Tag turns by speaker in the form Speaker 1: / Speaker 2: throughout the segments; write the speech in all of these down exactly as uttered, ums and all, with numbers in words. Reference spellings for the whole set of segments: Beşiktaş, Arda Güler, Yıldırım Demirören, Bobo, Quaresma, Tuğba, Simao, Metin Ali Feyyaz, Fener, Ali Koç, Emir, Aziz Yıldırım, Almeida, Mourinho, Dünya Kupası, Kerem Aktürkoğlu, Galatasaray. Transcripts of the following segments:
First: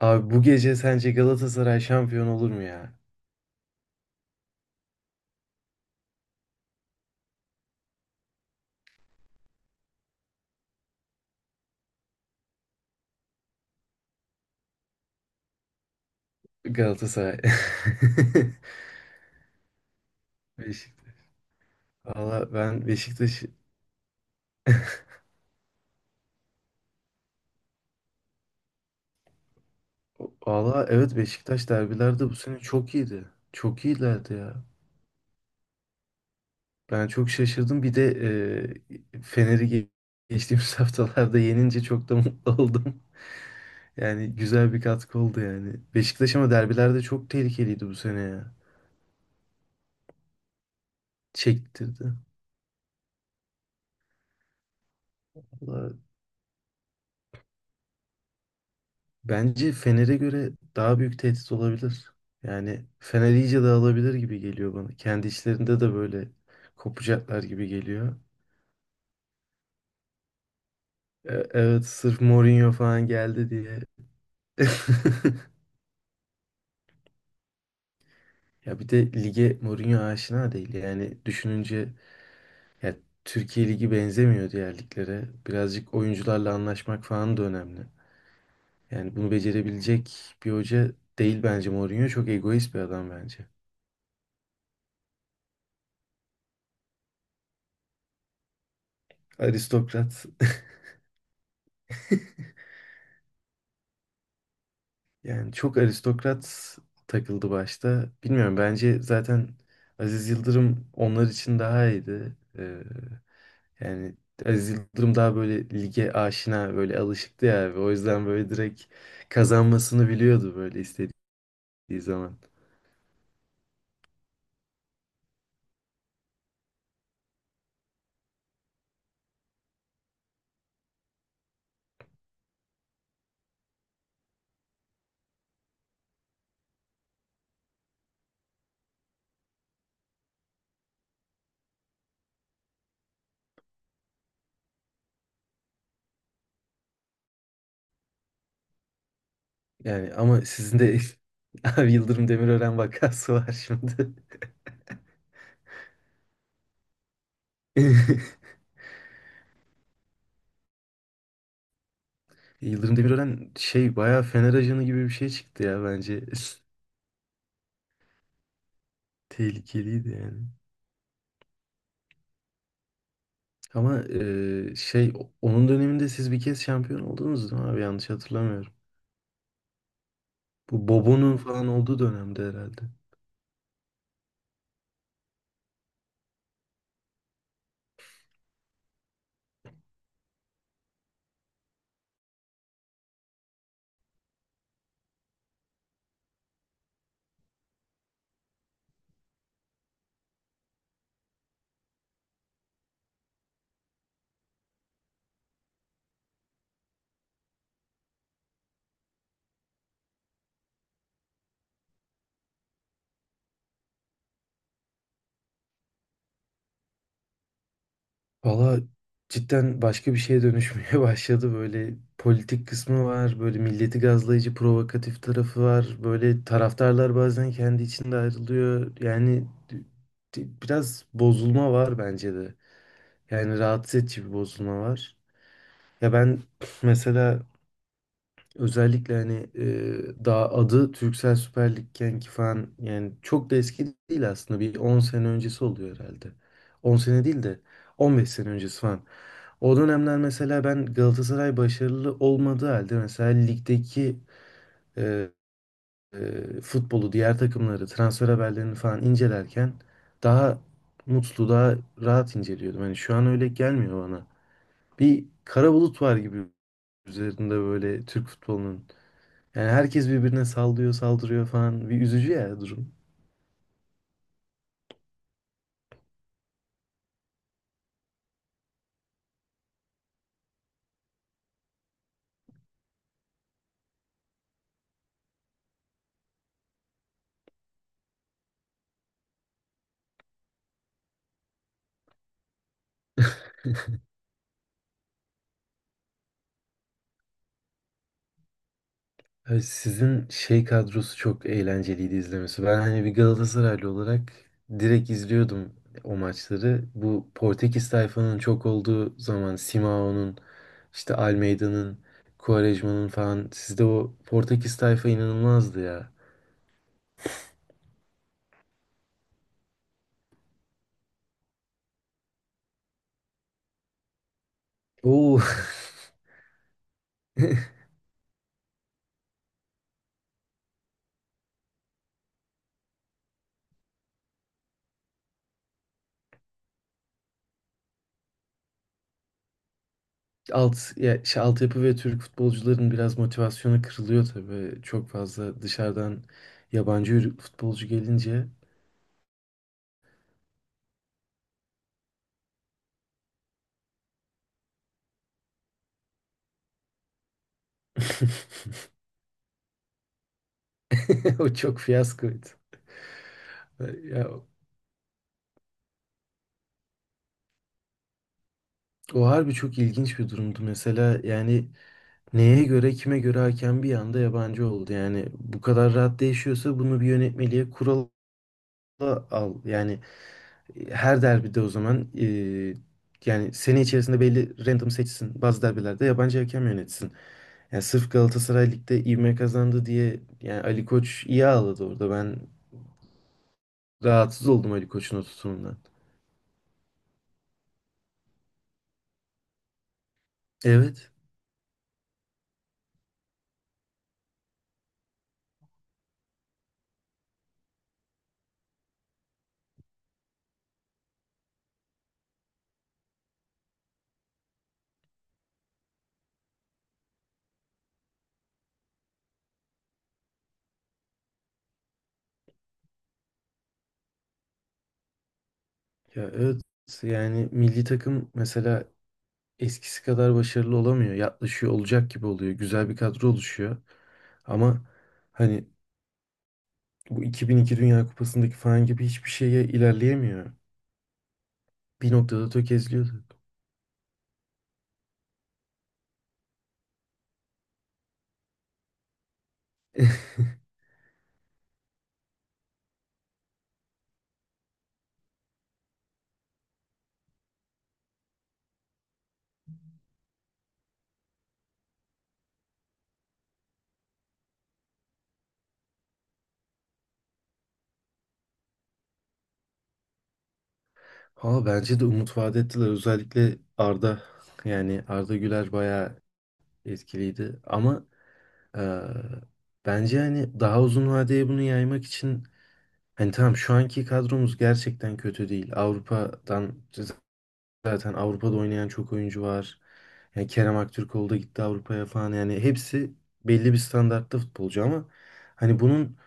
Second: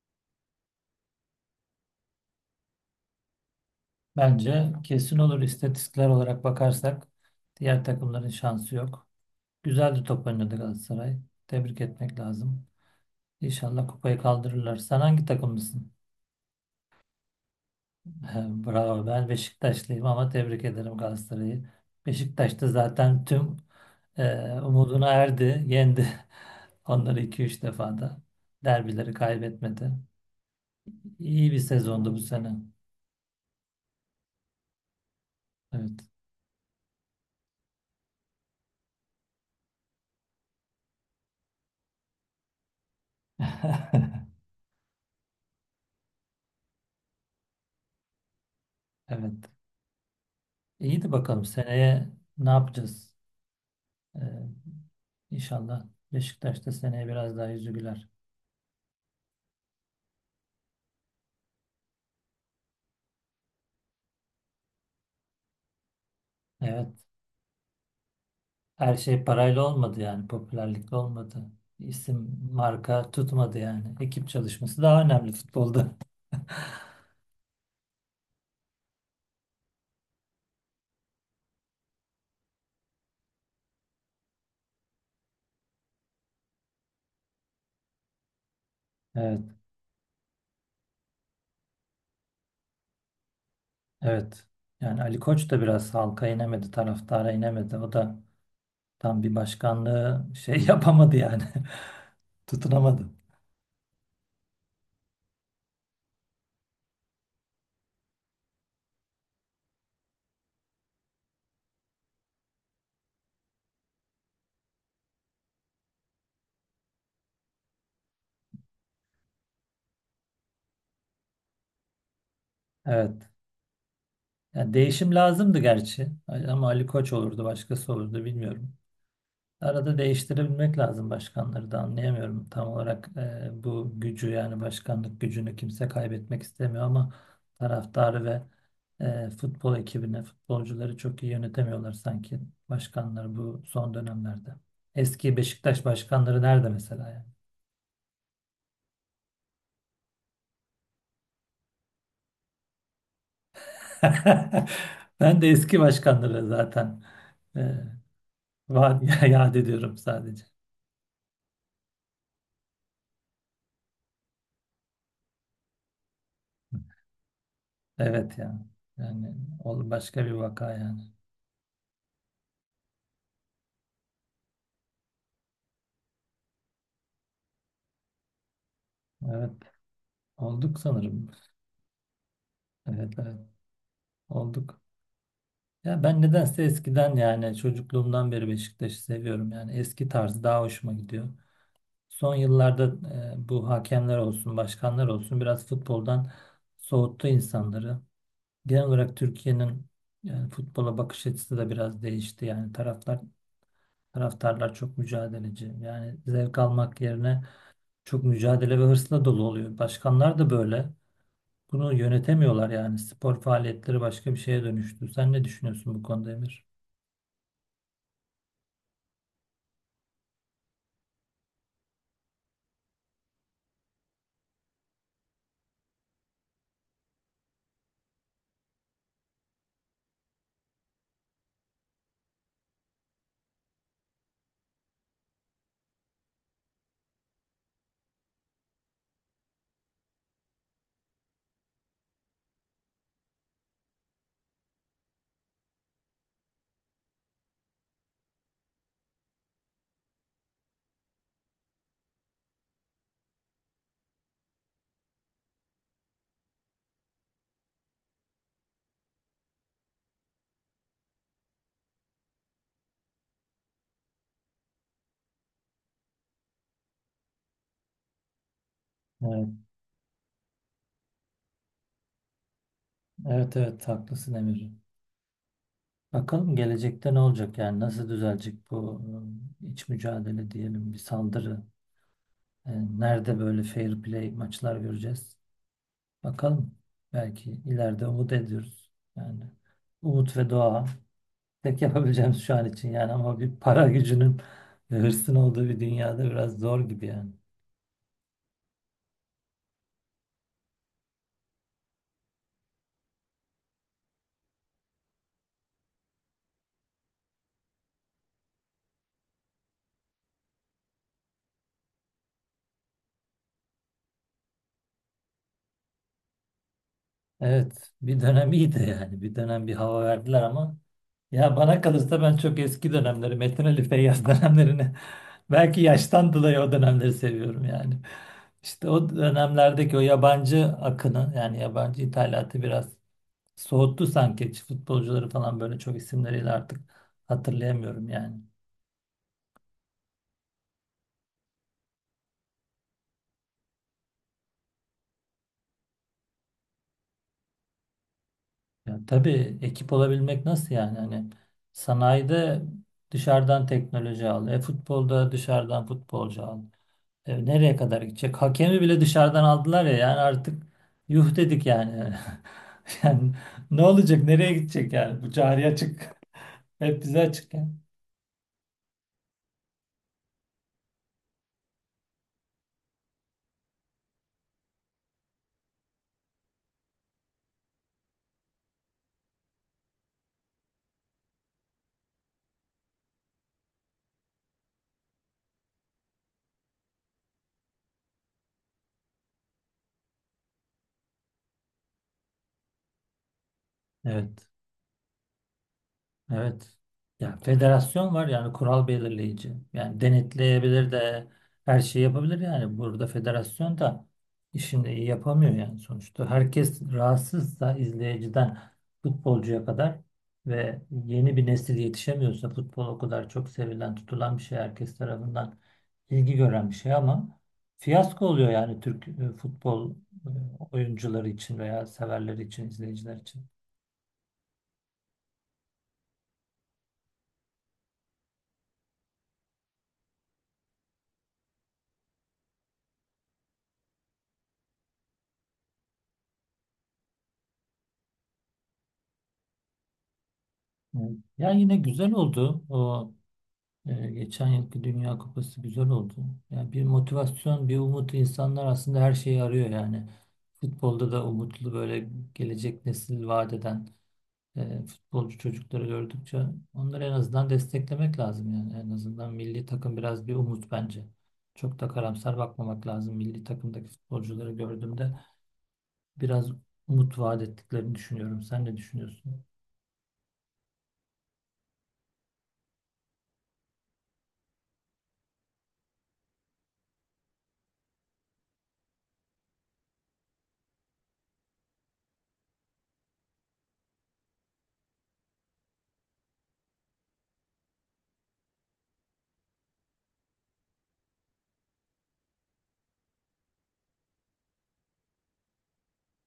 Speaker 1: Abi bu gece sence Galatasaray şampiyon olur mu ya?
Speaker 2: Bence kesin olur. İstatistikler olarak bakarsak diğer takımların şansı yok. Güzel de top oynadı Galatasaray. Tebrik etmek lazım. İnşallah kupayı kaldırırlar. Sen hangi takımlısın?
Speaker 1: Galatasaray.
Speaker 2: He, bravo. Ben Beşiktaşlıyım ama tebrik ederim
Speaker 1: Beşiktaş.
Speaker 2: Galatasaray'ı.
Speaker 1: Valla
Speaker 2: Beşiktaş da
Speaker 1: ben
Speaker 2: zaten
Speaker 1: Beşiktaş...
Speaker 2: tüm e, umuduna erdi, yendi. Onları iki üç defa da derbileri kaybetmedi.
Speaker 1: Valla evet,
Speaker 2: İyi bir
Speaker 1: Beşiktaş
Speaker 2: sezondu bu
Speaker 1: derbilerde bu
Speaker 2: sene.
Speaker 1: sene çok iyiydi. Çok iyilerdi ya.
Speaker 2: Evet.
Speaker 1: Ben çok şaşırdım. Bir de e, Fener'i ge- geçtiğimiz haftalarda yenince çok da mutlu oldum. Yani güzel bir katkı oldu yani. Beşiktaş ama derbilerde çok tehlikeliydi bu sene ya.
Speaker 2: Evet. İyi de bakalım seneye
Speaker 1: Çektirdi.
Speaker 2: ne yapacağız? Ee, İnşallah
Speaker 1: Valla,
Speaker 2: Beşiktaş'ta seneye biraz daha yüzü güler.
Speaker 1: bence Fener'e göre daha büyük tehdit olabilir. Yani Fener iyice dağılabilir gibi geliyor bana. Kendi içlerinde de böyle
Speaker 2: Evet.
Speaker 1: kopacaklar gibi geliyor.
Speaker 2: Her şey parayla olmadı yani. Popülerlikle
Speaker 1: E-
Speaker 2: olmadı.
Speaker 1: Evet, sırf
Speaker 2: İsim,
Speaker 1: Mourinho falan
Speaker 2: marka
Speaker 1: geldi
Speaker 2: tutmadı
Speaker 1: diye.
Speaker 2: yani. Ekip çalışması daha önemli futbolda.
Speaker 1: Ya bir de lige Mourinho aşina değil. Yani düşününce ya, Türkiye Ligi benzemiyor diğer liglere. Birazcık oyuncularla anlaşmak falan da önemli. Yani bunu
Speaker 2: Evet.
Speaker 1: becerebilecek bir hoca değil bence Mourinho. Çok egoist bir adam bence.
Speaker 2: Evet. Yani Ali Koç da biraz halka inemedi, taraftara inemedi. O da tam bir başkanlığı
Speaker 1: Aristokrat.
Speaker 2: şey yapamadı yani. Tutunamadı.
Speaker 1: Yani çok aristokrat takıldı başta. Bilmiyorum, bence zaten Aziz Yıldırım onlar için daha iyiydi. Ee, yani Aziz Yıldırım daha böyle lige aşina, böyle alışıktı ya abi. O yüzden böyle direkt kazanmasını biliyordu, böyle istediği zaman.
Speaker 2: Evet. Yani değişim lazımdı gerçi. Ama Ali Koç olurdu, başkası olurdu bilmiyorum. Arada değiştirebilmek lazım başkanları da anlayamıyorum. Tam olarak e, bu gücü yani başkanlık gücünü kimse kaybetmek istemiyor ama taraftarı ve e, futbol ekibini, futbolcuları çok iyi yönetemiyorlar sanki başkanları bu son dönemlerde. Eski Beşiktaş başkanları nerede mesela yani?
Speaker 1: Yani ama sizin de abi Yıldırım Demirören vakası var şimdi.
Speaker 2: Ben de eski başkanları zaten e, var ya, yad ediyorum sadece.
Speaker 1: Yıldırım Demirören şey, bayağı Fener ajanı gibi bir şey çıktı ya bence.
Speaker 2: Evet yani. Yani ol-
Speaker 1: Tehlikeliydi
Speaker 2: başka bir
Speaker 1: yani.
Speaker 2: vaka yani.
Speaker 1: Ama e, şey, onun döneminde siz bir kez şampiyon oldunuz değil mi abi? Yanlış hatırlamıyorum.
Speaker 2: Evet, olduk
Speaker 1: Bu
Speaker 2: sanırım.
Speaker 1: Bobo'nun falan olduğu dönemde herhalde.
Speaker 2: Evet, evet. Olduk. Ya ben nedense eskiden yani çocukluğumdan beri Beşiktaş'ı seviyorum. Yani eski tarzı daha hoşuma gidiyor. Son yıllarda e, bu hakemler olsun, başkanlar olsun biraz futboldan soğuttu insanları. Genel olarak Türkiye'nin yani futbola bakış açısı da biraz değişti. Yani taraftar taraftarlar çok mücadeleci. Yani zevk almak yerine çok mücadele ve hırsla dolu oluyor. Başkanlar da böyle. Bunu yönetemiyorlar yani. Spor faaliyetleri başka bir şeye dönüştü. Sen ne düşünüyorsun bu konuda Emir?
Speaker 1: Valla cidden başka bir şeye dönüşmeye başladı. Böyle politik kısmı var. Böyle milleti gazlayıcı, provokatif tarafı var. Böyle taraftarlar bazen kendi içinde ayrılıyor. Yani d- biraz bozulma var bence de. Yani rahatsız edici bir bozulma var. Ya ben mesela özellikle hani e, daha adı Türksel Süper Lig'ken ki falan, yani çok da eski değil aslında, bir on sene öncesi oluyor herhalde. On sene değil de on beş sene öncesi falan. O dönemler mesela ben, Galatasaray başarılı olmadığı halde mesela, ligdeki e, e, futbolu, diğer takımları, transfer haberlerini falan incelerken daha mutlu, daha rahat inceliyordum. Hani şu an öyle gelmiyor bana. Bir kara bulut var gibi üzerinde, böyle Türk futbolunun.
Speaker 2: Evet.
Speaker 1: Yani herkes birbirine sallıyor, saldırıyor falan. Bir üzücü ya durum.
Speaker 2: Evet, evet, haklısın Emir. Bakalım gelecekte ne olacak yani nasıl düzelecek bu e, iç mücadele diyelim bir saldırı. E, Nerede böyle fair play maçlar göreceğiz? Bakalım. Belki ileride umut ediyoruz. Yani umut ve dua tek yapabileceğimiz şu an için yani, ama bir para gücünün ve hırsın olduğu bir dünyada biraz zor gibi yani.
Speaker 1: Abi sizin şey kadrosu çok eğlenceliydi izlemesi. Ben hani bir Galatasaraylı olarak direkt izliyordum o maçları. Bu Portekiz tayfanın çok olduğu zaman, Simao'nun, işte Almeida'nın, Quaresma'nın falan, sizde o Portekiz tayfa inanılmazdı ya.
Speaker 2: Evet, bir dönem iyiydi yani, bir dönem bir hava verdiler ama ya bana kalırsa ben çok eski dönemleri, Metin Ali Feyyaz dönemlerini
Speaker 1: Oo.
Speaker 2: belki yaştan dolayı o dönemleri seviyorum yani. İşte o dönemlerdeki o yabancı akını yani yabancı ithalatı biraz soğuttu sanki. Futbolcuları falan böyle çok isimleriyle artık hatırlayamıyorum yani.
Speaker 1: Alt, ya, şey, altyapı ve Türk futbolcuların biraz motivasyonu kırılıyor tabii. Çok fazla dışarıdan yabancı futbolcu gelince.
Speaker 2: Ya tabii ekip olabilmek nasıl yani? Hani sanayide dışarıdan teknoloji al, e futbolda dışarıdan futbolcu al. E, nereye kadar gidecek? Hakemi bile dışarıdan aldılar ya, yani artık yuh
Speaker 1: O
Speaker 2: dedik
Speaker 1: çok
Speaker 2: yani.
Speaker 1: fiyaskoydu.
Speaker 2: Yani ne olacak?
Speaker 1: Ya,
Speaker 2: Nereye gidecek yani? Bu cari açık. Hep bize açık yani.
Speaker 1: o harbi çok ilginç bir durumdu. Mesela yani neye göre, kime göre hakem bir anda yabancı oldu. Yani bu kadar rahat değişiyorsa bunu bir yönetmeliğe, kurala al. Yani e, her derbide, o zaman e, yani sene içerisinde belli, random seçsin. Bazı derbilerde yabancı hakem yönetsin. Yani sırf Galatasaray Lig'de ivme kazandı diye, yani Ali Koç iyi ağladı orada. Ben
Speaker 2: Evet.
Speaker 1: rahatsız oldum Ali Koç'un o tutumundan.
Speaker 2: Evet. Ya federasyon var yani kural belirleyici. Yani denetleyebilir
Speaker 1: Evet.
Speaker 2: de her şeyi yapabilir yani. Burada federasyon da işini iyi yapamıyor yani sonuçta. Herkes rahatsızsa izleyiciden futbolcuya kadar ve yeni bir nesil yetişemiyorsa, futbol o kadar çok sevilen, tutulan bir şey, herkes tarafından ilgi gören bir şey ama fiyasko oluyor yani Türk e, futbol e, oyuncuları için veya severleri için, izleyiciler için.
Speaker 1: Ya evet, yani milli takım mesela eskisi kadar başarılı olamıyor. Yaklaşıyor, olacak gibi oluyor. Güzel bir kadro oluşuyor. Ama hani bu iki bin iki Dünya Kupası'ndaki falan gibi hiçbir şeye ilerleyemiyor.
Speaker 2: Evet. Ya yine güzel
Speaker 1: Bir noktada
Speaker 2: oldu. O
Speaker 1: tökezliyordu.
Speaker 2: Ee, geçen yılki Dünya Kupası güzel oldu. Yani bir motivasyon, bir umut, insanlar aslında her şeyi arıyor yani. Futbolda da umutlu böyle gelecek nesil vaat eden e, futbolcu çocukları gördükçe onları en azından desteklemek lazım yani. En azından milli takım biraz bir umut bence. Çok da karamsar bakmamak lazım. Milli takımdaki futbolcuları gördüğümde biraz umut vaat ettiklerini düşünüyorum. Sen ne düşünüyorsun?
Speaker 1: Ha bence de umut vaat ettiler. Özellikle Arda, yani Arda Güler bayağı etkiliydi. Ama eee, bence hani daha uzun vadeye bunu yaymak için, hani tamam şu anki kadromuz gerçekten kötü değil. Avrupa'dan Zaten Avrupa'da oynayan çok oyuncu var. Yani Kerem Aktürkoğlu da gitti Avrupa'ya falan. Yani hepsi belli bir standartta futbolcu ama hani bunun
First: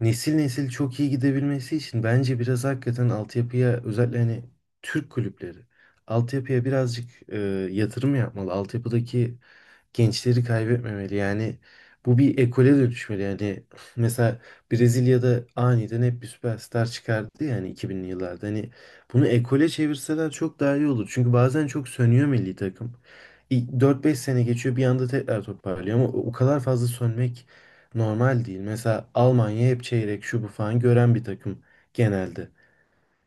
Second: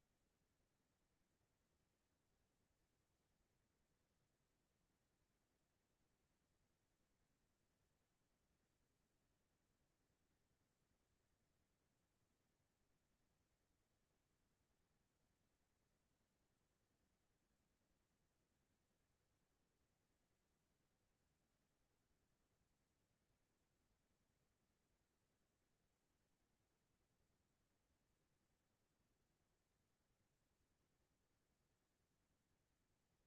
Speaker 1: nesil nesil çok iyi gidebilmesi için bence biraz hakikaten altyapıya, özellikle hani Türk kulüpleri altyapıya birazcık e, yatırım yapmalı. Altyapıdaki gençleri kaybetmemeli. Yani bu bir ekole dönüşmeli. Yani mesela Brezilya'da aniden hep bir süperstar çıkardı yani iki binli yıllarda. Hani bunu ekole çevirseler çok daha iyi olur. Çünkü bazen çok sönüyor milli takım. İ- dört beş sene geçiyor, bir anda tekrar toparlıyor, ama o o kadar fazla sönmek normal değil. Mesela Almanya hep çeyrek, şu bu falan gören bir takım genelde.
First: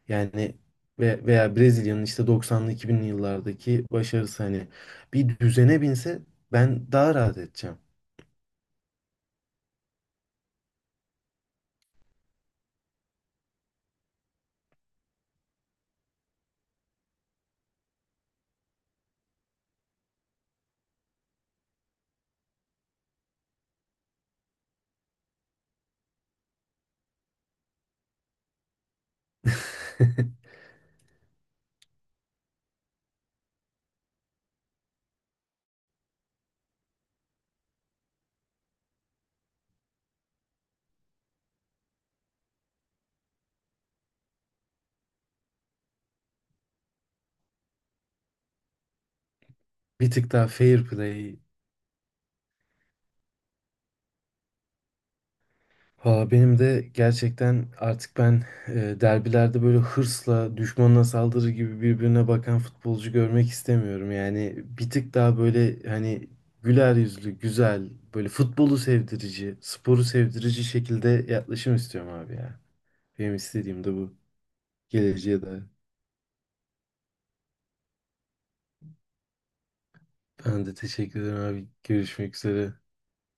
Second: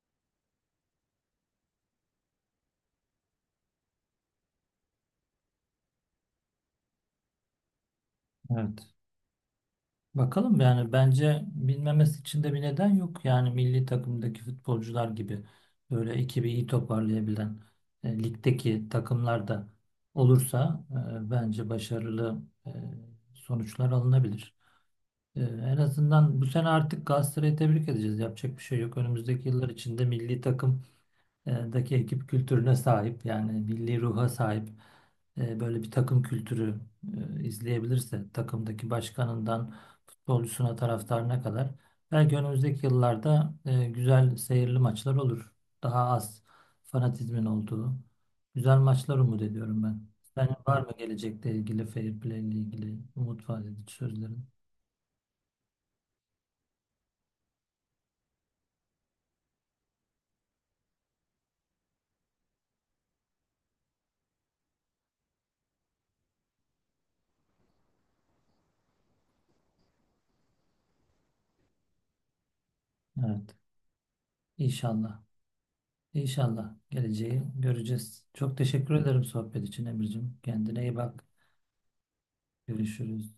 Speaker 1: Yani ve veya Brezilya'nın işte doksanlı, iki binli yıllardaki başarısı hani bir düzene binse ben daha rahat edeceğim.
Speaker 2: Evet. Bakalım yani, bence bilmemesi için de bir neden yok. Yani milli takımdaki futbolcular gibi böyle ekibi iyi toparlayabilen e, ligdeki takımlar da olursa e, bence başarılı e, sonuçlar alınabilir. E, en azından bu sene artık Galatasaray'ı tebrik edeceğiz. Yapacak bir şey yok. Önümüzdeki yıllar içinde milli takım e, daki ekip kültürüne sahip yani milli ruha sahip e, böyle bir takım kültürü e, izleyebilirse, takımdaki başkanından futbolcusuna, taraftarına kadar, belki önümüzdeki yıllarda e, güzel seyirli maçlar olur. Daha az fanatizmin olduğu güzel maçlar umut ediyorum ben.
Speaker 1: Bir tık daha
Speaker 2: Senin var
Speaker 1: fair
Speaker 2: mı
Speaker 1: play.
Speaker 2: gelecekle ilgili, fair play ile ilgili umut vaat edici sözlerin?
Speaker 1: Valla benim de gerçekten, artık ben e, derbilerde böyle hırsla düşmanına saldırı gibi birbirine bakan futbolcu görmek istemiyorum. Yani bir tık daha böyle hani güler yüzlü, güzel, böyle futbolu sevdirici, sporu sevdirici şekilde yaklaşım istiyorum abi ya. Benim
Speaker 2: Evet.
Speaker 1: istediğim de bu.
Speaker 2: İnşallah.
Speaker 1: Geleceğe de.
Speaker 2: İnşallah geleceği göreceğiz. Çok teşekkür ederim sohbet için Emir'cim.
Speaker 1: Ben de
Speaker 2: Kendine iyi
Speaker 1: teşekkür
Speaker 2: bak.
Speaker 1: ederim abi. Görüşmek üzere.
Speaker 2: Görüşürüz.